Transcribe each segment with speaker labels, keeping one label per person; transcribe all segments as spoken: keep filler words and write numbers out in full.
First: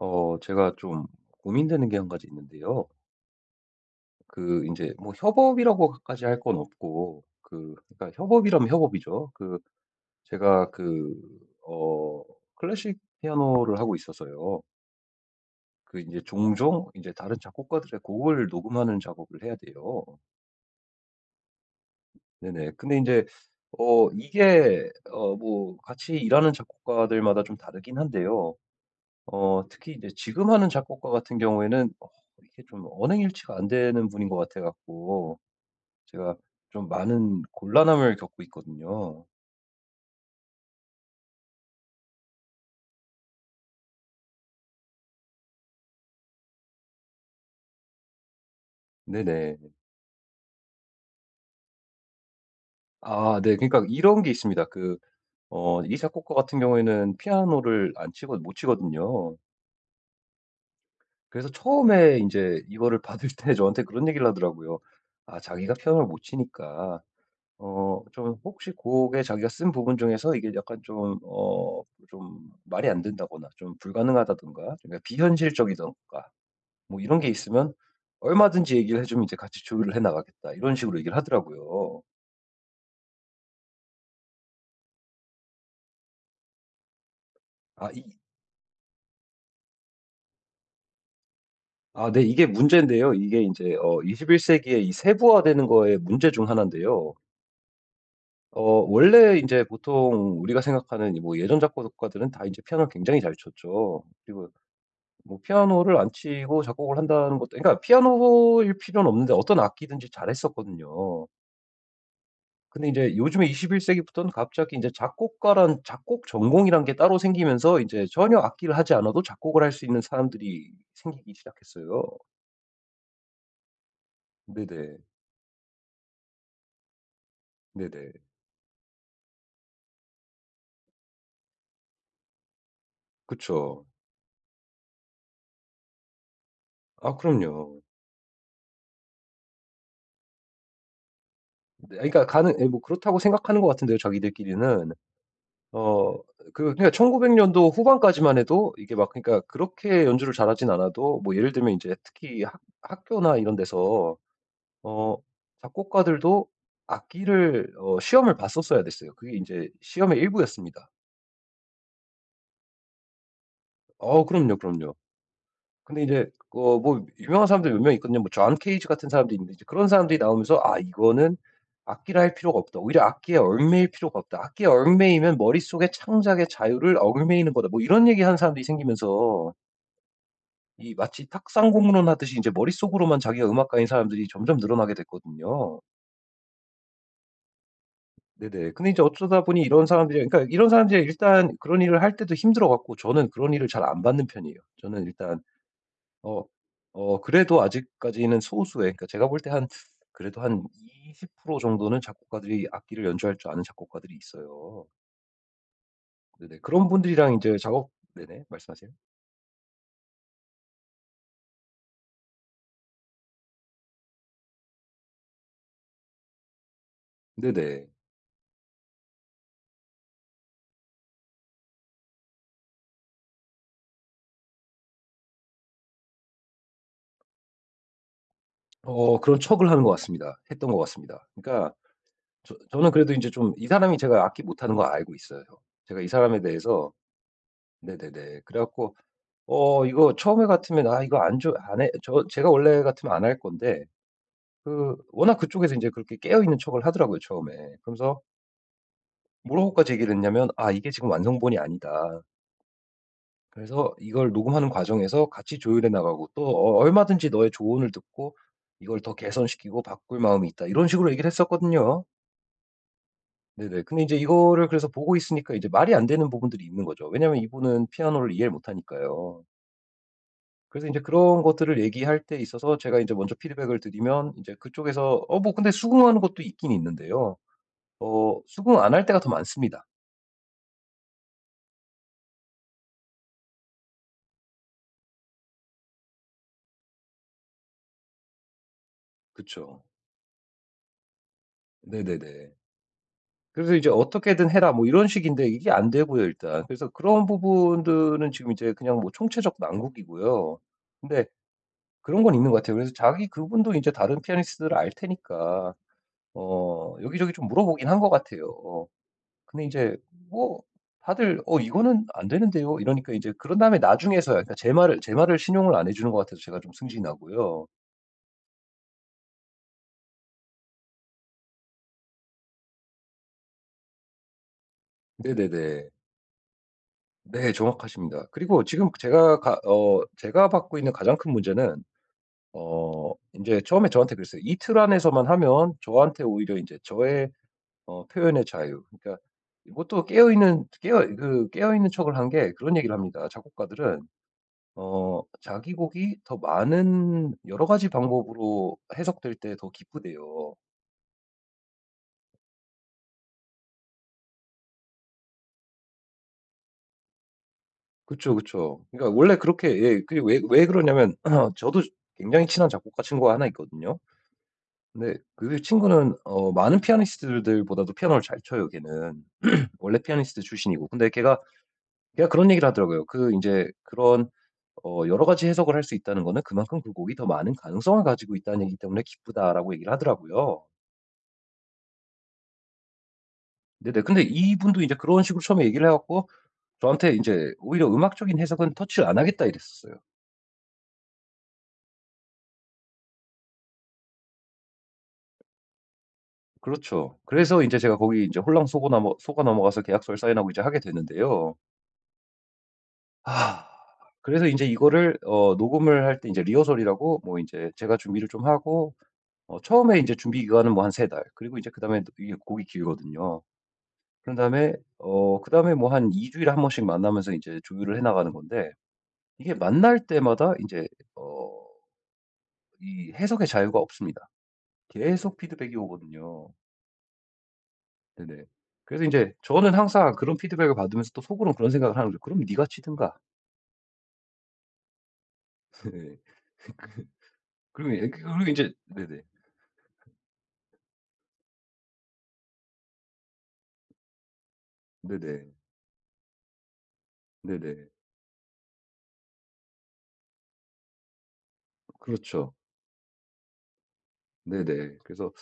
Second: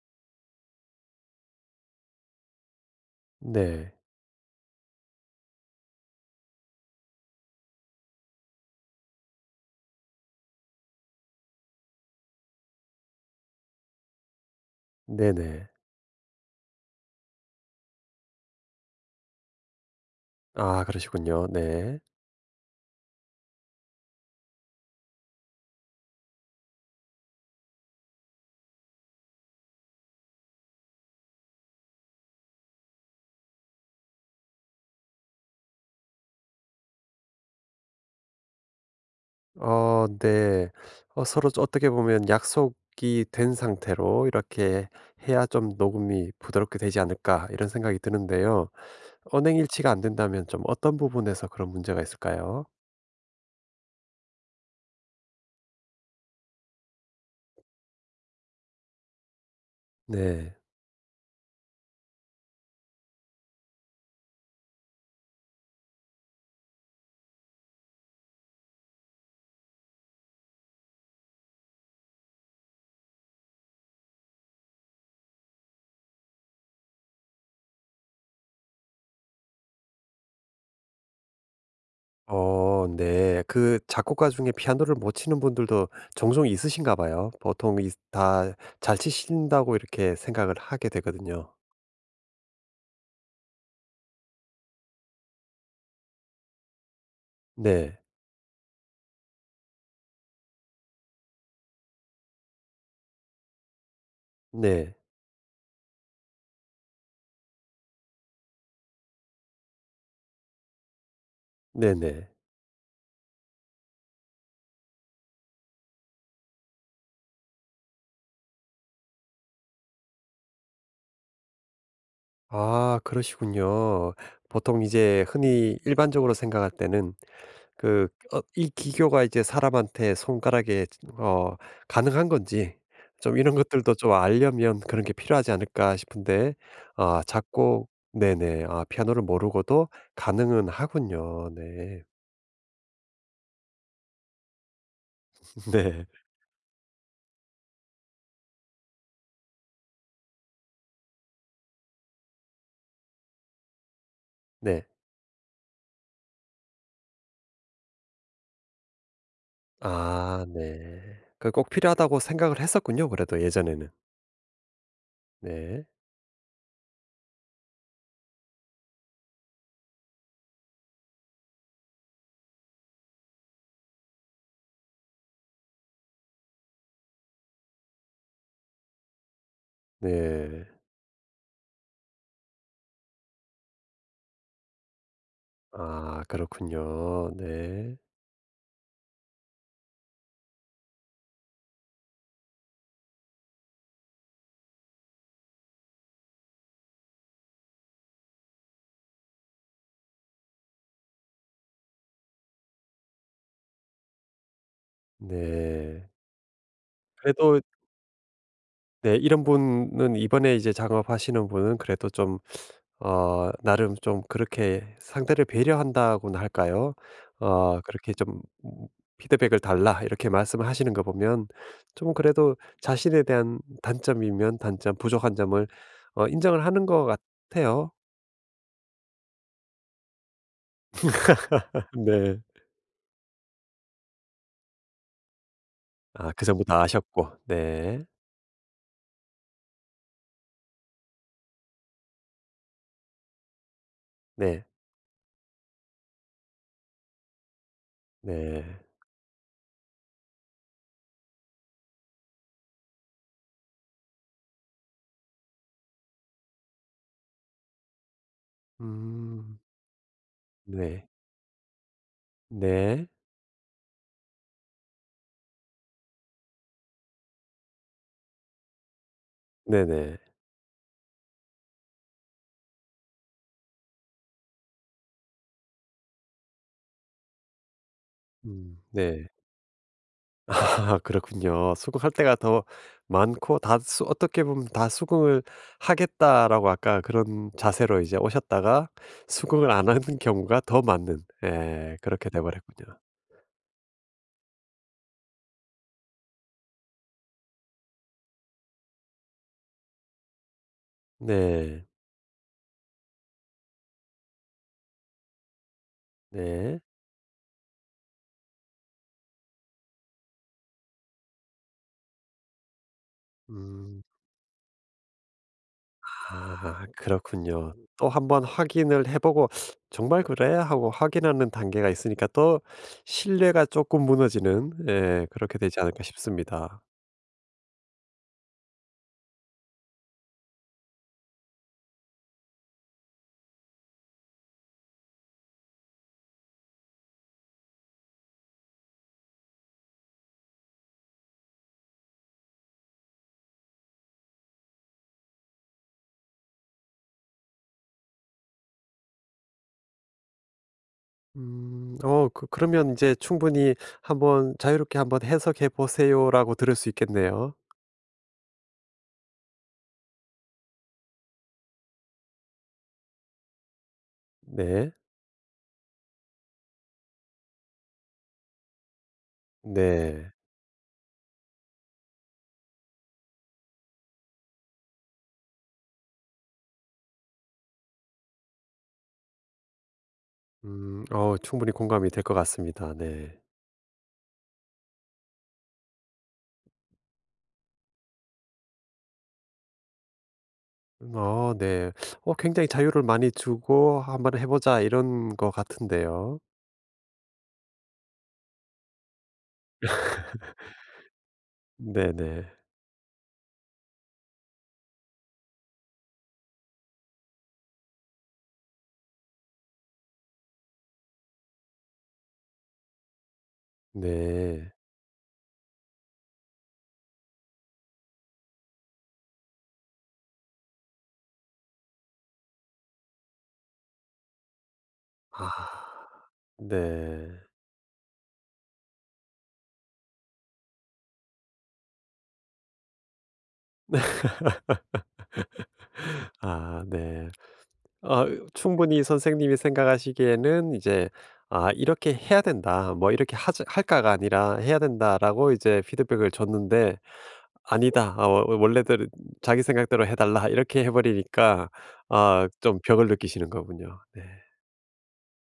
Speaker 1: 어, 제가 좀 고민되는 게 한 가지 있는데요.
Speaker 2: 네.
Speaker 1: 그, 이제, 뭐, 협업이라고까지 할 건 없고, 그, 그러니까 협업이라면 협업이죠. 그, 제가 그, 어, 클래식 피아노를 하고 있어서요.
Speaker 2: 네네.
Speaker 1: 그, 이제, 종종, 이제, 다른 작곡가들의 곡을 녹음하는 작업을 해야 돼요.
Speaker 2: 아 그러시군요. 네.
Speaker 1: 네네. 근데 이제, 어, 이게, 어, 뭐, 같이 일하는 작곡가들마다 좀 다르긴 한데요. 어 특히 이제 지금 하는 작곡가 같은 경우에는 어 이게 좀 언행일치가 안 되는 분인 것 같아 갖고 제가 좀 많은 곤란함을 겪고 있거든요.
Speaker 2: 어 네. 어 서로 좀 어떻게 보면 약속이 된 상태로 이렇게 해야 좀 녹음이 부드럽게 되지 않을까 이런 생각이 드는데요.
Speaker 1: 네네.
Speaker 2: 언행일치가 안 된다면 좀 어떤 부분에서 그런 문제가 있을까요?
Speaker 1: 아 네. 그러니까 이런 게 있습니다. 그 어 이 작곡가 같은 경우에는 피아노를 안 치고 못 치거든요.
Speaker 2: 네.
Speaker 1: 그래서 처음에 이제 이거를 받을 때 저한테 그런 얘기를 하더라고요. 아 자기가 피아노를 못 치니까 어, 좀 혹시 곡에 자기가 쓴 부분 중에서 이게 약간 좀, 어, 좀 말이 안 된다거나 좀 불가능하다든가 좀 비현실적이던가 뭐 이런 게 있으면 얼마든지 얘기를 해주면 이제 같이 조율을 해 나가겠다 이런 식으로 얘기를 하더라고요.
Speaker 2: 어 네. 그 작곡가 중에 피아노를 못 치는 분들도 종종 있으신가 봐요. 보통
Speaker 1: 아, 이,
Speaker 2: 다 잘 치신다고 이렇게 생각을 하게 되거든요.
Speaker 1: 아, 네, 이게 문제인데요. 이게 이제 어, 이십일 세기에 이 세부화되는 거의 문제 중 하나인데요.
Speaker 2: 네.
Speaker 1: 어, 원래 이제 보통 우리가 생각하는 이뭐 예전 작곡가들은 다 이제 피아노를 굉장히 잘 쳤죠. 그리고
Speaker 2: 네.
Speaker 1: 뭐 피아노를 안 치고 작곡을 한다는 것도 그러니까 피아노일 필요는 없는데 어떤 악기든지 잘했었거든요.
Speaker 2: 네네.
Speaker 1: 근데 인제 요즘에 21 세기부터는 갑자기 인제 작곡가란 작곡 전공이란 게 따로 생기면서 인제 전혀 악기를 하지 않아도 작곡을 할 수 있는 사람들이 생기기 시작했어요.
Speaker 2: 아 그러시군요. 보통
Speaker 1: 네네.
Speaker 2: 이제 흔히 일반적으로 생각할 때는 그
Speaker 1: 네네.
Speaker 2: 어 이 기교가 이제 사람한테 손가락에 어 가능한 건지 좀 이런
Speaker 1: 그쵸.
Speaker 2: 것들도 좀 알려면 그런 게 필요하지 않을까 싶은데
Speaker 1: 아
Speaker 2: 아
Speaker 1: 그럼요.
Speaker 2: 작곡 네네. 아 피아노를 모르고도 가능은 하군요.
Speaker 1: 네
Speaker 2: 네.
Speaker 1: 그러니까 가능 예 뭐 그렇다고 생각하는 것 같은데요, 자기들끼리는.
Speaker 2: 네.
Speaker 1: 어 그 그러니까 천구백 년도 후반까지만 해도 이게 막 그러니까 그렇게 연주를 잘하진 않아도 뭐 예를 들면 이제 특히 학 학교나 이런 데서
Speaker 2: 네.
Speaker 1: 어 작곡가들도 악기를 어 시험을 봤었어야 됐어요. 그게 이제 시험의
Speaker 2: 아
Speaker 1: 일부였습니다.
Speaker 2: 네. 그 꼭 필요하다고 생각을 했었군요 그래도 예전에는.
Speaker 1: 어 그럼요, 그럼요.
Speaker 2: 네.
Speaker 1: 근데 이제 어 뭐 유명한 사람들 몇 명 있거든요. 뭐 존 케이지 같은 사람도 있는데 이제 그런 사람들이 나오면서 '아 이거는 악기를 할 필요가 없다. 오히려 악기에 얽매일 필요가 없다. 악기에 얽매이면 머릿속의 창작의 자유를 얽매이는 거다.' 뭐 이런 얘기하는 사람들이 생기면서
Speaker 2: 네.
Speaker 1: 이 마치 탁상 공론 하듯이 이제 머릿속으로만 자기가 음악가인 사람들이 점점 늘어나게 됐거든요.
Speaker 2: 아 그렇군요. 네.
Speaker 1: 네네. 근데 이제 어쩌다 보니 이런 사람들이 그러니까 이런 사람들이 일단 그런 일을 할 때도 힘들어 갖고 저는 그런 일을 잘 안 받는 편이에요. 저는 일단 어 어 그래도 아직까지는 소수의 그러니까 제가 볼 때 한 그래도 한 20% 정도는 작곡가들이 악기를 연주할 줄 아는 작곡가들이 있어요.
Speaker 2: 네.
Speaker 1: 네네. 그런 분들이랑 이제
Speaker 2: 그래도
Speaker 1: 작업 네네. 말씀하세요.
Speaker 2: 네 이런 분은 이번에 이제 작업하시는 분은 그래도 좀 어 나름 좀 그렇게 상대를 배려한다고나 할까요? 어
Speaker 1: 네네.
Speaker 2: 그렇게 좀 음 "피드백을 달라." 이렇게 말씀하시는 거 보면 좀 그래도 자신에 대한 단점이면 단점, 부족한 점을 어 인정을 하는 것 같아요.
Speaker 1: 어 그런 척을 하는 것 같습니다. 했던 것 같습니다. 그러니까
Speaker 2: 네.
Speaker 1: 저 저는 그래도 인제 좀 이 사람이 제가 악기 못하는 거 알고 있어요. 제가 이
Speaker 2: 아
Speaker 1: 사람에
Speaker 2: 그 전부 다
Speaker 1: 대해서
Speaker 2: 아셨고. 네.
Speaker 1: 네네네. 그래 갖고 어 이거 처음에 같으면 '아 이거 안 좋아 안 해.' 저 제가 원래 같으면 안 할 건데
Speaker 2: 네.
Speaker 1: 그 워낙 그쪽에서 인제 그렇게 깨어 있는 척을 하더라고요 처음에. 그러면서
Speaker 2: 네.
Speaker 1: 뭐라고까지 얘기를 했냐면 "아 이게 지금 완성본이 아니다. 그래서 이걸 녹음하는 과정에서 같이 조율해 나가고 또 어 얼마든지 너의 조언을 듣고 이걸 더
Speaker 2: 음.
Speaker 1: 개선시키고 바꿀 마음이 있다." 이런
Speaker 2: 네.
Speaker 1: 식으로 얘기를 했었거든요.
Speaker 2: 네.
Speaker 1: 네네. 근데 이제 이거를 그래서 보고 있으니까 이제 말이 안 되는 부분들이 있는 거죠. 왜냐하면 이분은 피아노를 이해를 못 하니까요.
Speaker 2: 네네.
Speaker 1: 그래서 인제 그런 것들을 얘기할 때 있어서 제가 인제 먼저 피드백을 드리면 인제 그쪽에서 어 뭐 근데 수긍하는 것도 있긴 있는데요. 어 수긍
Speaker 2: 음
Speaker 1: 안 할 때가
Speaker 2: 네.
Speaker 1: 더 많습니다.
Speaker 2: 아 그렇군요. 수긍할 때가 더 많고 다 수 어떻게 보면 다 수긍을 하겠다라고 아까 그런 자세로 이제 오셨다가 수긍을
Speaker 1: 그쵸.
Speaker 2: 안 하는 경우가 더 많은 예 그렇게 돼
Speaker 1: 네네네.
Speaker 2: 버렸군요.
Speaker 1: 그래서 이제 "어떻게든 해라." 뭐 이런 식인데 이게 안 되고요 일단. 그래서 그런 부분들은 지금 이제 그냥 뭐 총체적 난국이고요. 근데
Speaker 2: 네.
Speaker 1: 그런 건 있는 것 같아요. 그래서 자기 그분도 인제 다른 피아니스트들을 알 테니까
Speaker 2: 네.
Speaker 1: 어 여기저기 좀 물어보긴 한 것 같아요. 어 근데 이제 뭐 다들 "어 이거는 안 되는데요." 이러니까 이제 그런 다음에
Speaker 2: 음.
Speaker 1: 나중에서야 그러니까 제 말을 제 말을 신용을 안 해 주는 것 같아서 제가 좀
Speaker 2: 아
Speaker 1: 승진하고요.
Speaker 2: 그렇군요. 또 한번 확인을 해 보고 '정말 그래?' 하고 확인하는 단계가 있으니까 또 신뢰가 조금 무너지는 예 그렇게 되지
Speaker 1: 네네네.
Speaker 2: 않을까 싶습니다.
Speaker 1: 네 정확하십니다. 그리고 지금 제가 가 어 제가 받고 있는 가장 큰 문제는 어 이제 처음에 저한테 그랬어요. "이 틀 안에서만 하면 저한테 오히려 이제 저의 어 표현의 자유" 그러니까 이것도 깨어있는 깨어 그 깨어있는 척을 한 게 그런 얘기를 합니다 작곡가들은. 어, 자기곡이 더 많은 여러 가지 방법으로 해석될 때 더 기쁘대요.
Speaker 2: 음. 어 그 그러면 이제 충분히 한번 자유롭게 한번 해석해 보세요라고 들을 수 있겠네요.
Speaker 1: 그쵸, 그쵸. 그러니까 원래 그렇게 예, 그게 왜, 왜 그러냐면 저도 굉장히 친한 작곡가 친구가 하나 있거든요.
Speaker 2: 네.
Speaker 1: 근데 그 친구는 어, 많은 피아니스트들보다도 피아노를 잘 쳐요, 걔는. 원래
Speaker 2: 네.
Speaker 1: 피아니스트 출신이고. 근데 걔가 걔가 그런 얘기를 하더라고요. 그 이제 그런 어, 여러 가지 해석을 할 수 있다는 거는 그만큼 그 곡이 더 많은 가능성을 가지고 있다는 얘기 때문에 기쁘다라고 얘기를 하더라고요.
Speaker 2: 음. 어 충분히 공감이 될 것 같습니다. 네.
Speaker 1: 네네. 근데 이분도 이제 그런 식으로 처음에 얘기를 해갖고 저한테 이제 오히려 "음악적인 해석은 터치를 안 하겠다." 이랬었어요.
Speaker 2: 음 어 네. 어 굉장히 자유를 많이 주고 "한번 해 보자." 이런 것 같은데요.
Speaker 1: 그렇죠. 그래서 인제 제가 거기 인제 홀랑 속어 넘어 속아 넘어가서 계약서를 사인하고 이제 하게 되는데요.
Speaker 2: 네네.
Speaker 1: 아 그래서 인제 이거를 어 녹음을 할 때 인제 리허설이라고 뭐 인제 제가 준비를 좀 하고 어 처음에 인제 준비 기간은 뭐 한 세 달 그리고 이제 그다음에 이게 곡이 길거든요. 그런
Speaker 2: 네.
Speaker 1: 다음에 어 그다음에 뭐 한 2 주일에 한 번씩 만나면서 인제 조율을 해 나가는 건데 이게 만날 때마다 인제 어 이 해석의 자유가 없습니다. 계속 피드백이
Speaker 2: 아.
Speaker 1: 오거든요.
Speaker 2: 네.
Speaker 1: 네네. 그래서 인제 저는 항상 그런 피드백을 받으면서 또 속으는 그런 생각을 하는 거죠. '그럼 네가 치든가.' 네.
Speaker 2: 아 네.
Speaker 1: 그리고 예
Speaker 2: 어
Speaker 1: 그리고 인제
Speaker 2: 충분히
Speaker 1: 네네.
Speaker 2: 선생님이 생각하시기에는 이제 '아 이렇게 해야 된다.' 뭐 이렇게 하 할까가 아니라 '해야 된다.'라고
Speaker 1: 네네.
Speaker 2: 이제 피드백을 줬는데
Speaker 1: 네네.
Speaker 2: "아니다. 아 워 원래대로 자기 생각대로 해 달라." 이렇게 해 버리니까 아
Speaker 1: 그렇죠.
Speaker 2: 좀 벽을 느끼시는 거군요. 네.
Speaker 1: 네네. 그래서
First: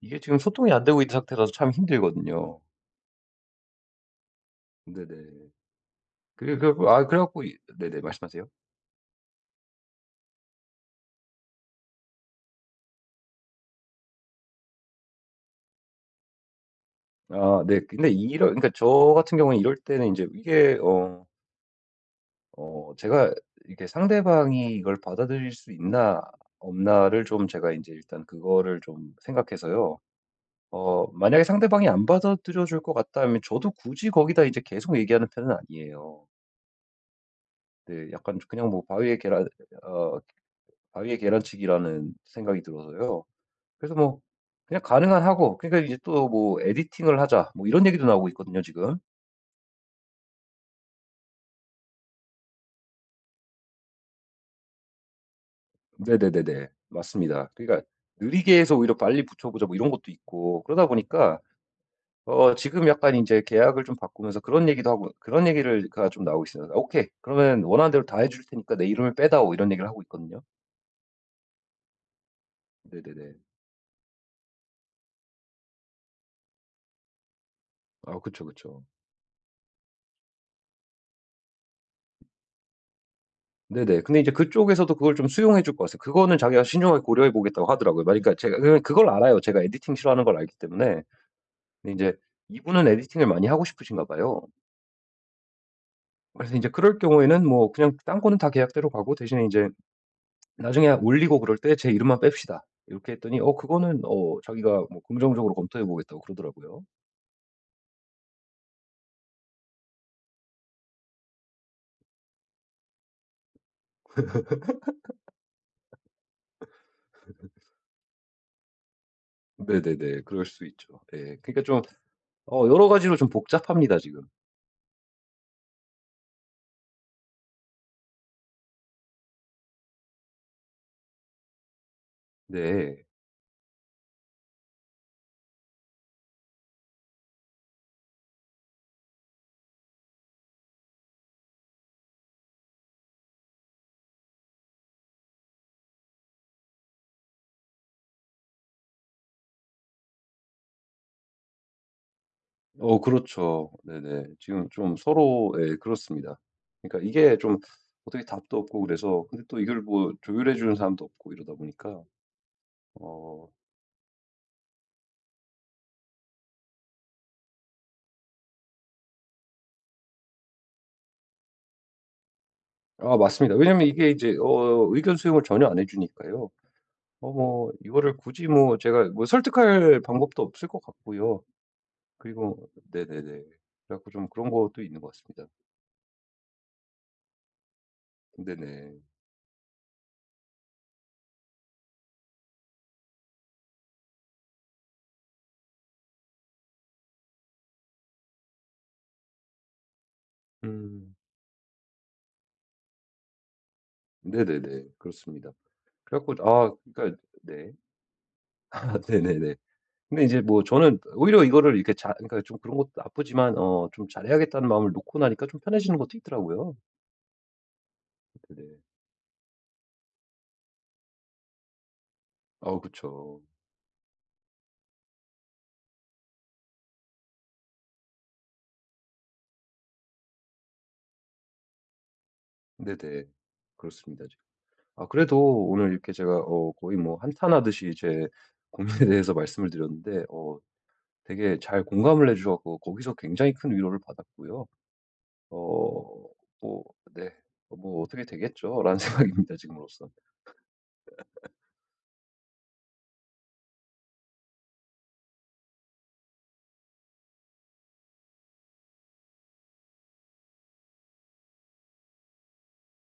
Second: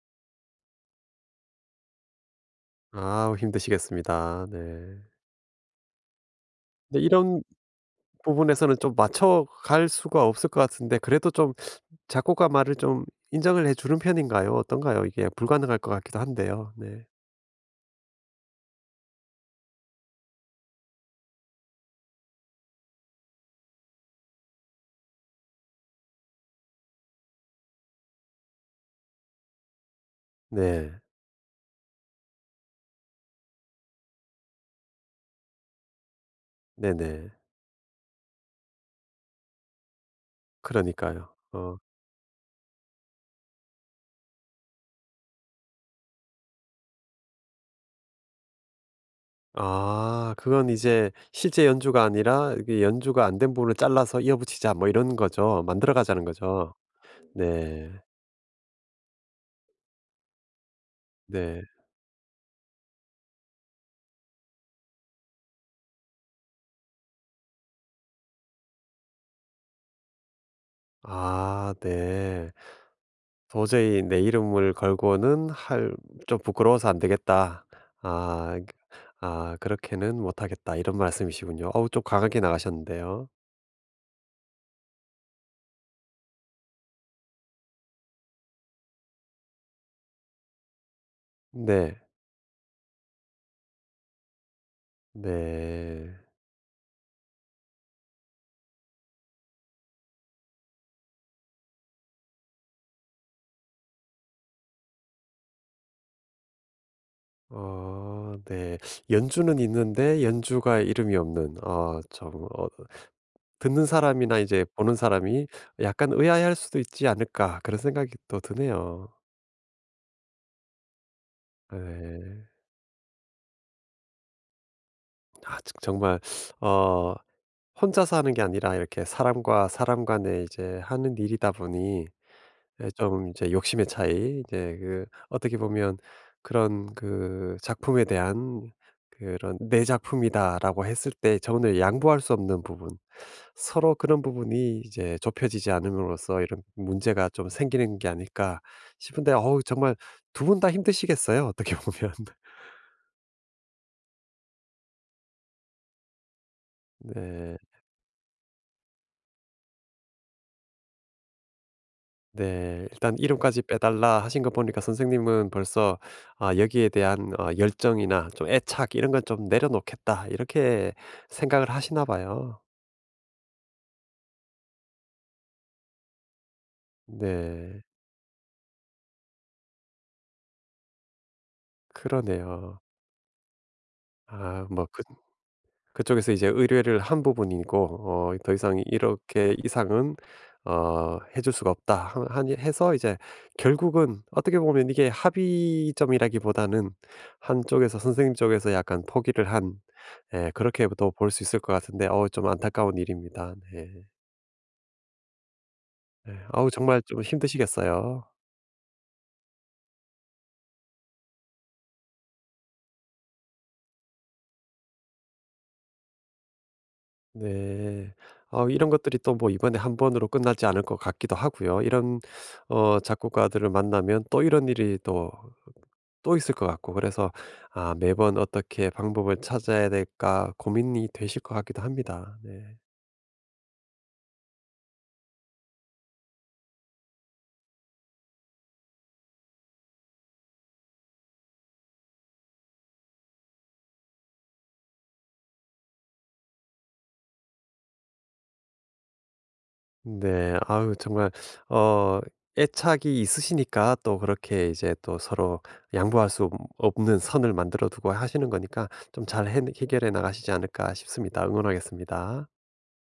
Speaker 1: 이게 지금 소통이 안 되고 있는 상태라서 참 힘들거든요.
Speaker 2: 아 힘드시겠습니다. 네.
Speaker 1: 네네. 그래 그래 갖고
Speaker 2: 근데
Speaker 1: 아 그래
Speaker 2: 이런
Speaker 1: 갖고 이 네네. 말씀하세요.
Speaker 2: 부분에서는 좀 맞춰갈 수가 없을 것 같은데 그래도 좀 작곡가 말을 좀 인정을 해 주는 편인가요? 어떤가요? 이게 불가능할 것 같기도 한데요. 네.
Speaker 1: 아 네. 근데 이런 그러니까 저 같은 경우는 이럴 때는 인제 이게 어 어 제가 이렇게 상대방이 이걸 받아들일 수 있나 없나를 좀 제가 인제 일단 그거를 좀 생각해서요.
Speaker 2: 네.
Speaker 1: 어 만약에 상대방이 안 받아들여 줄 것 같다 하면 저도 굳이 거기다 이제 계속 얘기하는 편은 아니에요.
Speaker 2: 네네.
Speaker 1: 네 약간 그냥 뭐 바위에 계란 어 바위에
Speaker 2: 그러니까요. 어.
Speaker 1: 계란치기라는 생각이 들어서요. 그래서 뭐 그냥 가능한 하고 그러니까 이제 또 뭐 "에디팅을 하자." 뭐 이런 얘기도 나오고 있거든요 지금.
Speaker 2: 아 그건 이제 실제 연주가 아니라 이게 연주가 안 된 부분을 잘라서 이어붙이자 뭐 이런 거죠. 만들어 가자는
Speaker 1: 네네네네.
Speaker 2: 거죠.
Speaker 1: 맞습니다. 그러니까
Speaker 2: 네.
Speaker 1: "느리게 해서 오히려 빨리 붙여 보자." 뭐 이런 것도 있고 그러다 보니까
Speaker 2: 네.
Speaker 1: 어 지금 약간 이제 계약을 좀 바꾸면서 그런 얘기도 하고 그런 얘기를 가 좀 나오고 있어요. 아, "오케이. 그러면 원하는 대로 다 해줄 테니까 내 이름을 빼다오." 이런 얘기를 하고 있거든요.
Speaker 2: 아 네.
Speaker 1: 네네네.
Speaker 2: 도저히 내 이름을 걸고는 할 좀 부끄러워서 안 되겠다.
Speaker 1: 아 그쵸,
Speaker 2: 아 그
Speaker 1: 그쵸.
Speaker 2: 아 그렇게는 못 하겠다. 이런 말씀이시군요. 어우 좀 강하게 나가셨는데요.
Speaker 1: 네네. 근데 이제 그쪽에서도 그걸 좀 수용해 줄 것 같아요. 그거는 자기가 신중하게 고려해 보겠다고 하더라고요. 그러니까 제가 그 그걸 알아요. 제가 에디팅 싫어하는 걸 알기 때문에.
Speaker 2: 네.
Speaker 1: 근데 제 이분은 에디팅을 많이 하고 싶으신가 봐요.
Speaker 2: 네.
Speaker 1: 그래서 이제 그럴 경우에는 뭐 그냥 딴 거는 다 계약대로 가고 대신에 이제 나중에 올리고 그럴 때 제 이름만 뺍시다. 이렇게 했더니 어 그거는 어 자기가 뭐 긍정적으로 검토해 보겠다고 그러더라고요.
Speaker 2: 어 네. 연주는 있는데 연주가 이름이 없는 어좀어 듣는 사람이나 이제 보는 사람이 약간 의아해할 수도 있지 않을까 그런 생각이 또 드네요.
Speaker 1: 네네네. 그럴 수 있죠. 예. 그러니까 좀
Speaker 2: 네.
Speaker 1: 어 여러 가지로 좀 복잡합니다 지금.
Speaker 2: 아 즉, 정말 어 혼자서 하는 게 아니라 이렇게 사람과 사람 간에 이제 하는 일이다 보니 예
Speaker 1: 네.
Speaker 2: 좀 이제 욕심의 차이 이제 그 어떻게 보면 그런 그 작품에 대한 그런 '내 작품이다.'라고 했을 때 저는 양보할 수 없는 부분 서로 그런 부분이 이제 좁혀지지 않음으로써 이런 문제가 좀 생기는 게 아닐까 싶은데 어우 정말 두 분 다 힘드시겠어요 어떻게 보면.
Speaker 1: 어 그렇죠. 네네. 지금 좀 서로 예 그렇습니다. 그러니까 이게
Speaker 2: 네.
Speaker 1: 좀 어떻게 답도 없고 그래서 근데 또 이걸 뭐 조율해 주는 사람도 없고 이러다 보니까
Speaker 2: 네. 일단
Speaker 1: 어
Speaker 2: "이름까지 빼달라." 하신 거 보니까 선생님은 벌써 아 여기에 대한 어 열정이나 좀 애착 이런 건 좀 '내려놓겠다.' 이렇게 생각을 하시나 봐요.
Speaker 1: 아 맞습니다. 왜냐면 이게 이제 어 의견 수용을 전혀 안 해 주니까요. 어 뭐
Speaker 2: 네.
Speaker 1: 이거를 굳이 뭐 제가 뭐 설득할 방법도 없을 것 같고요. 그리고
Speaker 2: 그러네요.
Speaker 1: 네네네. 그래 갖고 좀 그런
Speaker 2: 아
Speaker 1: 것도
Speaker 2: 뭐
Speaker 1: 있는
Speaker 2: 그
Speaker 1: 것 같습니다.
Speaker 2: 그쪽에서 이제 의뢰를 한 부분이고 어 더 이상
Speaker 1: 네네.
Speaker 2: 이렇게 이상은 어 해줄 수가 없다 하 하니 해서 이제 결국은 어떻게 보면 이게 합의점이라기보다는 한쪽에서 선생님 쪽에서 약간 포기를 한 예 그렇게도
Speaker 1: 음.
Speaker 2: 볼 수 있을 것 같은데 어우 좀 안타까운 일입니다. 네.
Speaker 1: 네네네. 그렇습니다. 그래 갖고
Speaker 2: 네. 아우
Speaker 1: 아
Speaker 2: 정말
Speaker 1: 그러니까
Speaker 2: 좀
Speaker 1: 네.
Speaker 2: 힘드시겠어요.
Speaker 1: 아 네네네. 근데 이제 뭐 저는 오히려 이거를 이렇게 잘 그러니까 좀 그런 것도 나쁘지만 어 좀 잘해야겠다는 마음을 놓고 나니까 좀 편해지는 것도 있더라고요.
Speaker 2: 네. 어
Speaker 1: 네네.
Speaker 2: 이런 것들이 또 뭐 이번에 한 번으로 끝나지 않을 것 같기도 하고요. 이런
Speaker 1: 어
Speaker 2: 어
Speaker 1: 그쵸.
Speaker 2: 작곡가들을 만나면 또 이런 일이 또 또 있을 것 같고 그래서 아 매번 어떻게 방법을 찾아야 될까 고민이 되실 것 같기도 합니다. 네.
Speaker 1: 네네. 그렇습니다. 아 그래도 오늘 이렇게 제가 어 거의 뭐 한탄하듯이 제 고민에 대해서 말씀을 드렸는데 어 되게 잘 공감을 해 주셔 서 거기서 굉장히 큰 위로를 받았고요. 어 뭐 네. 어, '뭐 어떻게 되겠죠.'라는 생각입니다 지금으로서
Speaker 2: 네. 아유 정말 어 애착이 있으시니까 또 그렇게 이제 또 서로 양보할 수 없는 선을 만들어 두고 하시는 거니까 좀 잘 해 해결해 나가시지 않을까 싶습니다. 응원하겠습니다.